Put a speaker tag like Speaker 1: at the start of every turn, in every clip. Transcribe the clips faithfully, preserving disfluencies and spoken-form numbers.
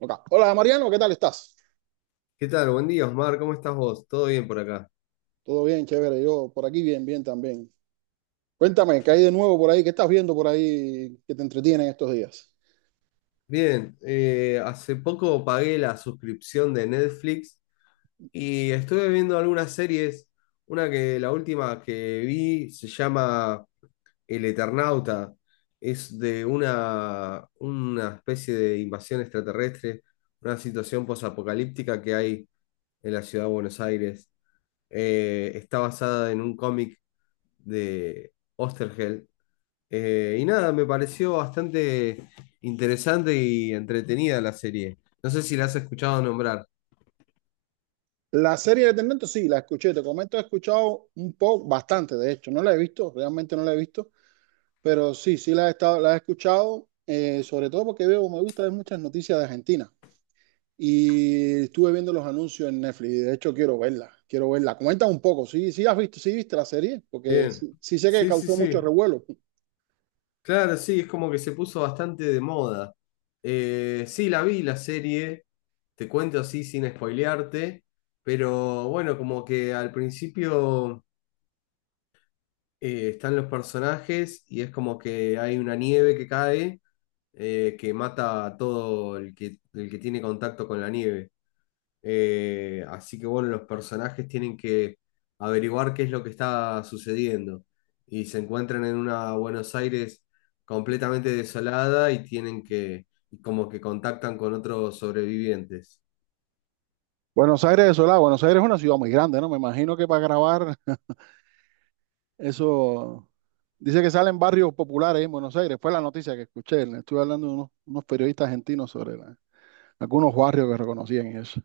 Speaker 1: Ok. Hola Mariano, ¿qué tal estás?
Speaker 2: ¿Qué tal? Buen día, Osmar. ¿Cómo estás vos? ¿Todo bien por acá?
Speaker 1: Todo bien, chévere. Yo por aquí bien, bien también. Cuéntame, ¿qué hay de nuevo por ahí? ¿Qué estás viendo por ahí que te entretiene en estos días?
Speaker 2: Bien, eh, hace poco pagué la suscripción de Netflix y estuve viendo algunas series. Una que la última que vi se llama El Eternauta. Es de una, una especie de invasión extraterrestre, una situación posapocalíptica que hay en la ciudad de Buenos Aires. Eh, está basada en un cómic de Oesterheld. Eh, y nada, me pareció bastante interesante y entretenida la serie. No sé si la has escuchado nombrar.
Speaker 1: La serie de Tendantes, sí, la escuché. Te comento, he escuchado un poco, bastante, de hecho. No la he visto, realmente no la he visto, pero sí, sí la he estado, la he escuchado, eh, sobre todo porque veo, me gusta ver muchas noticias de Argentina. Y estuve viendo los anuncios en Netflix. y De hecho, quiero verla, quiero verla. Comenta un poco, sí, sí has visto, sí viste la serie, porque
Speaker 2: Bien.
Speaker 1: sí, sí sé que
Speaker 2: Sí, sí,
Speaker 1: causó mucho
Speaker 2: sí.
Speaker 1: revuelo.
Speaker 2: Claro, sí, es como que se puso bastante de moda. Eh, sí, la vi la serie, te cuento así sin spoilearte, pero bueno, como que al principio eh, están los personajes y es como que hay una nieve que cae, eh, que mata a todo el que, el que tiene contacto con la nieve. Eh, así que bueno, los personajes tienen que averiguar qué es lo que está sucediendo y se encuentran en una Buenos Aires completamente desolada y tienen que, y como que contactan con otros sobrevivientes.
Speaker 1: Buenos Aires, eso la- Buenos Aires es una ciudad muy grande, ¿no? Me imagino que para grabar eso, dice que salen barrios populares en Buenos Aires, fue la noticia que escuché, le estuve hablando de unos, unos periodistas argentinos sobre la- algunos barrios que reconocían y eso,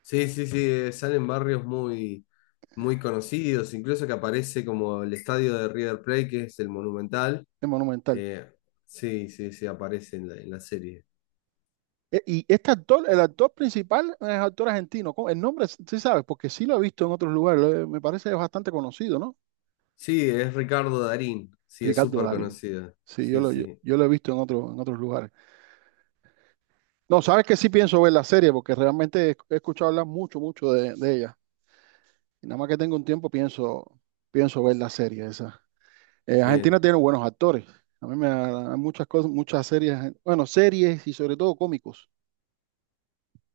Speaker 2: Sí, sí, sí, eh, salen barrios muy, muy conocidos, incluso que aparece como el estadio de River Plate, que es el Monumental.
Speaker 1: es monumental.
Speaker 2: Eh, sí, sí, sí, aparece en la, en la serie.
Speaker 1: E- Y este actor, el actor principal es actor argentino, ¿cómo? El nombre, sí sabes, porque sí lo he visto en otros lugares, lo he- me parece bastante conocido, ¿no?
Speaker 2: Sí, es Ricardo Darín, sí, es
Speaker 1: Ricardo
Speaker 2: súper
Speaker 1: Darín.
Speaker 2: conocido.
Speaker 1: Sí, yo
Speaker 2: Sí,
Speaker 1: lo, yo,
Speaker 2: sí,
Speaker 1: yo lo he visto en otros en otros lugares. No, sabes que sí pienso ver la serie porque realmente he, he escuchado hablar mucho, mucho de de ella. Y nada más que tengo un tiempo, pienso, pienso ver la serie esa. Eh,
Speaker 2: bien.
Speaker 1: Argentina tiene buenos actores. A mí me hay muchas cosas, muchas series, argen- bueno, series y sobre todo cómicos.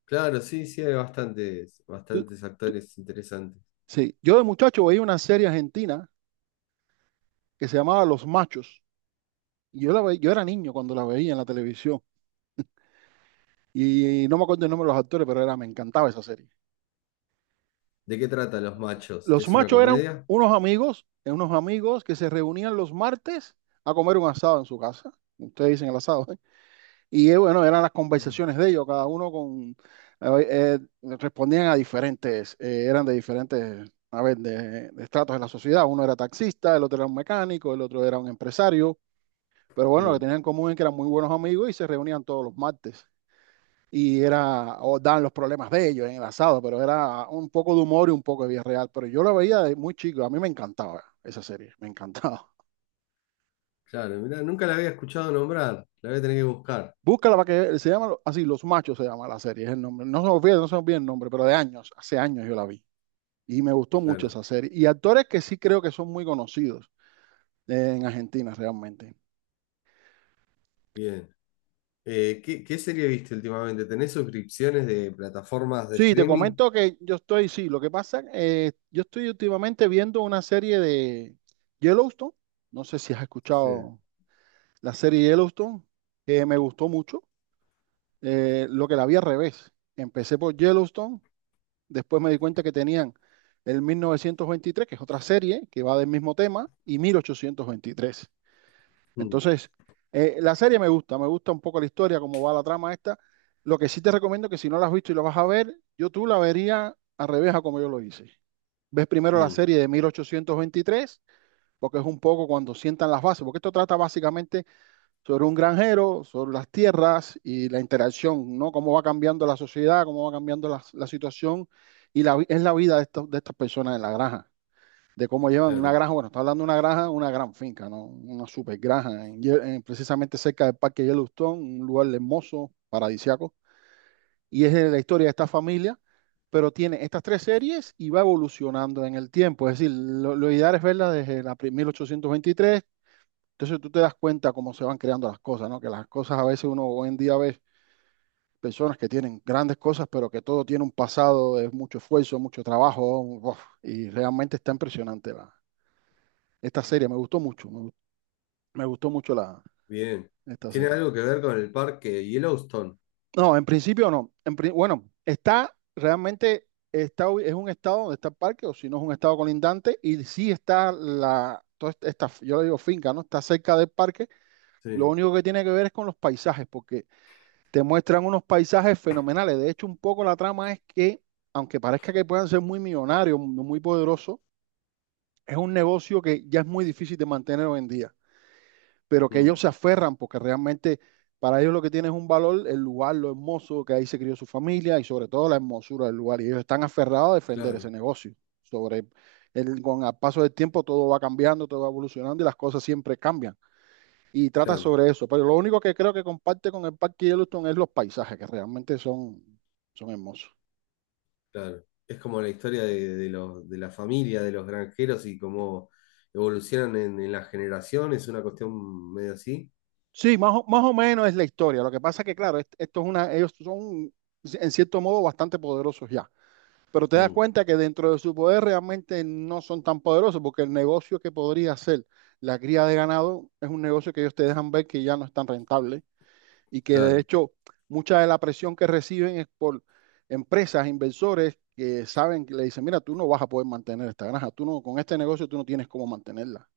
Speaker 2: Claro, sí, sí, hay bastantes,
Speaker 1: Tú-
Speaker 2: bastantes actores interesantes.
Speaker 1: sí, yo de muchacho veía una serie argentina que se llamaba Los Machos. Y yo la ve- yo era niño cuando la veía en la televisión. Y no me acuerdo el nombre de los actores, pero era, me encantaba esa serie.
Speaker 2: ¿De qué tratan Los Machos?
Speaker 1: Los
Speaker 2: ¿Es una
Speaker 1: Machos eran
Speaker 2: comedia?
Speaker 1: unos amigos, eh, unos amigos que se reunían los martes a comer un asado en su casa. Ustedes dicen el asado. ¿Eh? Y eh, bueno, eran las
Speaker 2: Sí.
Speaker 1: conversaciones de ellos, cada uno con eh, eh, respondían a diferentes, eh, eran de diferentes, a ver, de, de estratos de la sociedad. Uno era taxista, el otro era un mecánico, el otro era un empresario. Pero bueno, lo que
Speaker 2: Mm,
Speaker 1: tenían en común es que eran muy buenos amigos y se reunían todos los martes. Y era, o dan los problemas de ellos en el asado, pero era un poco de humor y un poco de vida real. Pero yo la veía de muy chico, a mí me encantaba esa serie, me encantaba.
Speaker 2: claro, mirá, nunca la había escuchado nombrar, la voy a tener que buscar.
Speaker 1: Búscala para que se llama así, Los Machos se llama la serie, es el nombre. No se me olvida, no se me olvida el nombre, pero de años, hace años yo la vi. Y me gustó mucho
Speaker 2: Claro,
Speaker 1: esa serie. Y actores que sí creo que son muy conocidos eh, en Argentina realmente.
Speaker 2: bien. Eh, ¿qué, qué serie viste últimamente? ¿Tenés suscripciones de plataformas de
Speaker 1: Sí, te
Speaker 2: streaming?
Speaker 1: comento que yo estoy, sí, lo que pasa, eh, yo estoy últimamente viendo una serie de Yellowstone. No sé si has
Speaker 2: Sí.
Speaker 1: escuchado la serie Yellowstone, que me gustó mucho. Eh, lo que la vi al revés. Empecé por Yellowstone. Después me di cuenta que tenían el mil novecientos veintitrés que es otra serie que va del mismo tema, y mil ochocientos veintitrés.
Speaker 2: Mm,
Speaker 1: Entonces, eh, la serie me gusta, me gusta un poco la historia, cómo va la trama esta. Lo que sí te recomiendo que si no la has visto y la vas a ver, yo tú la verías al revés a como yo lo hice. Ves primero la
Speaker 2: mm,
Speaker 1: serie de mil ochocientos veintitrés porque es un poco cuando sientan las bases, porque esto trata básicamente sobre un granjero, sobre las tierras y la interacción, ¿no? Cómo va cambiando la sociedad, cómo va cambiando la, la situación y la, vi- es la vida de, estos- de estas personas en la granja, de cómo llevan una
Speaker 2: claro,
Speaker 1: granja, bueno, está hablando de una granja, una gran finca, ¿no? Una super granja, en Ye- en- precisamente cerca del Parque Yellowstone, un lugar hermoso, paradisiaco, y es de la historia de esta familia, pero tiene estas tres series y va evolucionando en el tiempo, es decir, lo, lo ideal es verla desde la pri- mil ochocientos veintitrés. Entonces tú te das cuenta cómo se van creando las cosas, ¿no? Que las cosas a veces uno hoy en día ve personas que tienen grandes cosas, pero que todo tiene un pasado, es mucho esfuerzo, mucho trabajo, uf, y realmente está impresionante la, esta serie. Me gustó mucho, me, gu- me gustó mucho la,
Speaker 2: bien.
Speaker 1: esta
Speaker 2: ¿Tiene
Speaker 1: serie.
Speaker 2: algo que ver con el parque Yellowstone?
Speaker 1: No, en principio no. En pri- bueno, está realmente, está, ubi- es un estado donde está el parque, o si no es un estado colindante, y sí está la, toda esta, esta- yo le digo finca, ¿no? Está cerca del parque. Lo
Speaker 2: Sí,
Speaker 1: único que tiene que ver es con los paisajes, porque te muestran unos paisajes fenomenales. De hecho, un poco la trama es que, aunque parezca que puedan ser muy millonarios, muy poderosos, es un negocio que ya es muy difícil de mantener hoy en día, pero que
Speaker 2: mm,
Speaker 1: ellos se aferran porque realmente para ellos lo que tiene es un valor el lugar, lo hermoso que ahí se crió su familia y sobre todo la hermosura del lugar. Y ellos están aferrados a defender ese
Speaker 2: claro,
Speaker 1: negocio. Sobre el, con el paso del tiempo todo va cambiando, todo va evolucionando y las cosas siempre cambian y trata
Speaker 2: claro.
Speaker 1: sobre eso. Pero lo único que creo que comparte con el Parque Yellowstone es los paisajes, que realmente son, son hermosos.
Speaker 2: Claro, es como la historia de, de los, de la familia, de los granjeros y cómo evolucionan en, en las generaciones, una cuestión medio así.
Speaker 1: Sí, más o, más o menos es la historia. Lo que pasa es que, claro, est- esto es una, ellos son, en cierto modo, bastante poderosos ya. Pero te das
Speaker 2: Mm,
Speaker 1: cuenta que dentro de su poder realmente no son tan poderosos, porque el negocio que podría ser la cría de ganado es un negocio que ellos te dejan ver que ya no es tan rentable y que de
Speaker 2: claro,
Speaker 1: hecho mucha de la presión que reciben es por empresas, inversores que saben, que le dicen, mira, tú no vas a poder mantener esta granja, tú no, con este negocio tú no tienes cómo mantenerla.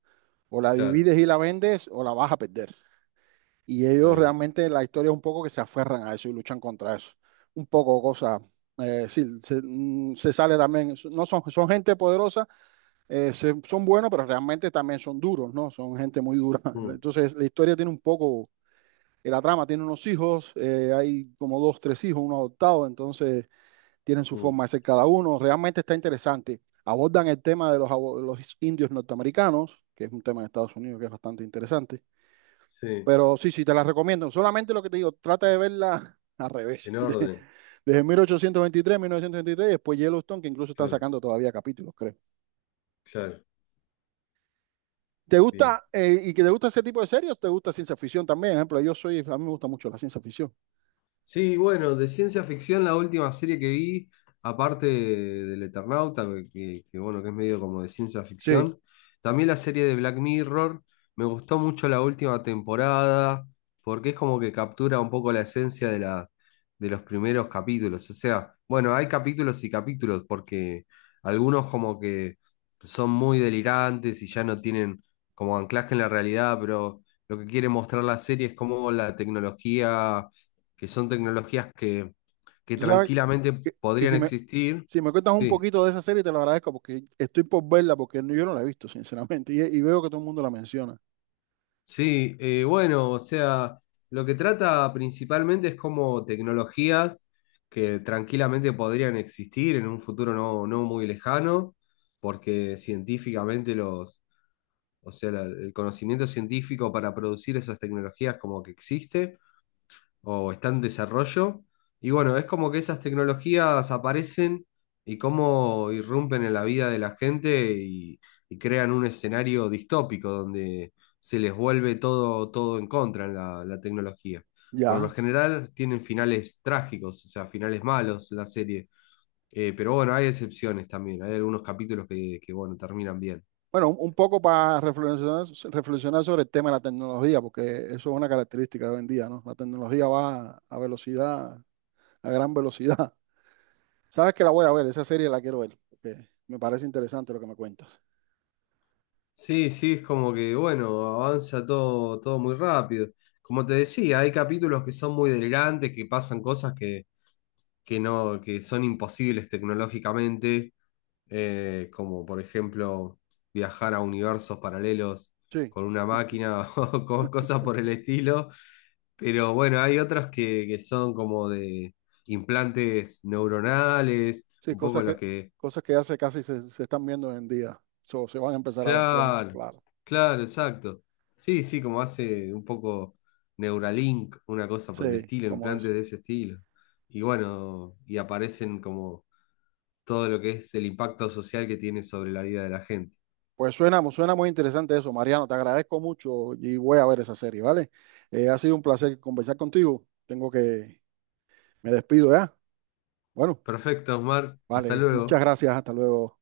Speaker 1: O la
Speaker 2: claro,
Speaker 1: divides y la vendes o la vas a perder. Y
Speaker 2: está
Speaker 1: ellos
Speaker 2: bien.
Speaker 1: realmente la historia es un poco que se aferran a eso y luchan contra eso. Un poco cosa, eh, sí, se, mm, se sale también, no son, son gente poderosa, eh, se- son buenos, pero realmente también son duros, ¿no? Son gente muy dura.
Speaker 2: Mm,
Speaker 1: Entonces la historia tiene un poco eh, la trama tiene unos hijos, eh, hay como dos, tres hijos, uno adoptado, entonces tienen su
Speaker 2: mm,
Speaker 1: forma de ser cada uno. Realmente está interesante. Abordan el tema de los, abo- los indios norteamericanos, que es un tema de Estados Unidos que es bastante interesante.
Speaker 2: sí,
Speaker 1: Pero sí, sí, te la recomiendo. Solamente lo que te digo, trata de verla al revés.
Speaker 2: en
Speaker 1: de-
Speaker 2: orden,
Speaker 1: desde mil ochocientos veintitrés, mil novecientos veintitrés, y después Yellowstone, que incluso están
Speaker 2: claro,
Speaker 1: sacando todavía capítulos, creo.
Speaker 2: claro,
Speaker 1: ¿Te
Speaker 2: bien.
Speaker 1: gusta, eh, y que te gusta ese tipo de series, te gusta ciencia ficción también? Por ejemplo, yo soy, a mí me gusta mucho la ciencia ficción.
Speaker 2: Sí, bueno, de ciencia ficción la última serie que vi, aparte del Eternauta, que, que- que, bueno, que es medio como de ciencia
Speaker 1: Sí,
Speaker 2: ficción, también la serie de Black Mirror, me gustó mucho la última temporada, porque es como que captura un poco la esencia de la, de los primeros capítulos. O sea, bueno, hay capítulos y capítulos, porque algunos como que son muy delirantes y ya no tienen como anclaje en la realidad, pero lo que quiere mostrar la serie es cómo la tecnología, que son tecnologías que, que
Speaker 1: tú sabes
Speaker 2: tranquilamente
Speaker 1: que, que
Speaker 2: podrían
Speaker 1: si me,
Speaker 2: existir.
Speaker 1: Si me cuentas un
Speaker 2: Sí,
Speaker 1: poquito de esa serie, te lo agradezco porque estoy por verla, porque no- yo no la he visto, sinceramente, y, y veo que todo el mundo la menciona.
Speaker 2: sí, eh, bueno, o sea, lo que trata principalmente es como tecnologías que tranquilamente podrían existir en un futuro no, no muy lejano, porque científicamente los, o sea, la- el conocimiento científico para producir esas tecnologías como que existe, o está en desarrollo. Y bueno, es como que esas tecnologías aparecen y cómo irrumpen en la vida de la gente y, y crean un escenario distópico donde se les vuelve todo, todo en contra en la, la tecnología. Por lo
Speaker 1: Ya.
Speaker 2: general tienen finales trágicos, o sea, finales malos la serie. Eh, pero bueno, hay excepciones también. Hay algunos capítulos que, que bueno, terminan bien.
Speaker 1: Bueno, un, un poco para reflexionar, reflexionar sobre el tema de la tecnología, porque eso es una característica de hoy en día, ¿no? La tecnología va a velocidad, a gran velocidad. Sabes que la voy a ver, esa serie la quiero ver, porque me parece interesante lo que me cuentas.
Speaker 2: Sí, sí, es como que, bueno, avanza todo, todo muy rápido. Como te decía, hay capítulos que son muy delirantes, que pasan cosas que, que no, que son imposibles tecnológicamente, eh, como por ejemplo viajar a universos paralelos
Speaker 1: Sí,
Speaker 2: con una máquina o co- cosas por el estilo. Pero bueno, hay otros que, que son como de implantes neuronales,
Speaker 1: sí,
Speaker 2: un poco
Speaker 1: cosas que,
Speaker 2: los que
Speaker 1: cosas que hace casi se, se están viendo hoy en día, so, se van a empezar a ver pronto,
Speaker 2: claro,
Speaker 1: claro.
Speaker 2: claro, exacto. Sí, sí, como hace un poco Neuralink, una cosa por el
Speaker 1: Sí,
Speaker 2: estilo,
Speaker 1: como eso.
Speaker 2: implantes de ese estilo. Y bueno, y aparecen como todo lo que es el impacto social que tiene sobre la vida de la gente.
Speaker 1: Pues suena, mu- suena muy interesante eso, Mariano. Te agradezco mucho y voy a ver esa serie, ¿vale? Eh, ha sido un placer conversar contigo. Tengo que, me despido ya. Bueno,
Speaker 2: Perfecto, Osmar, hasta
Speaker 1: vale, muchas
Speaker 2: luego.
Speaker 1: gracias. Hasta luego.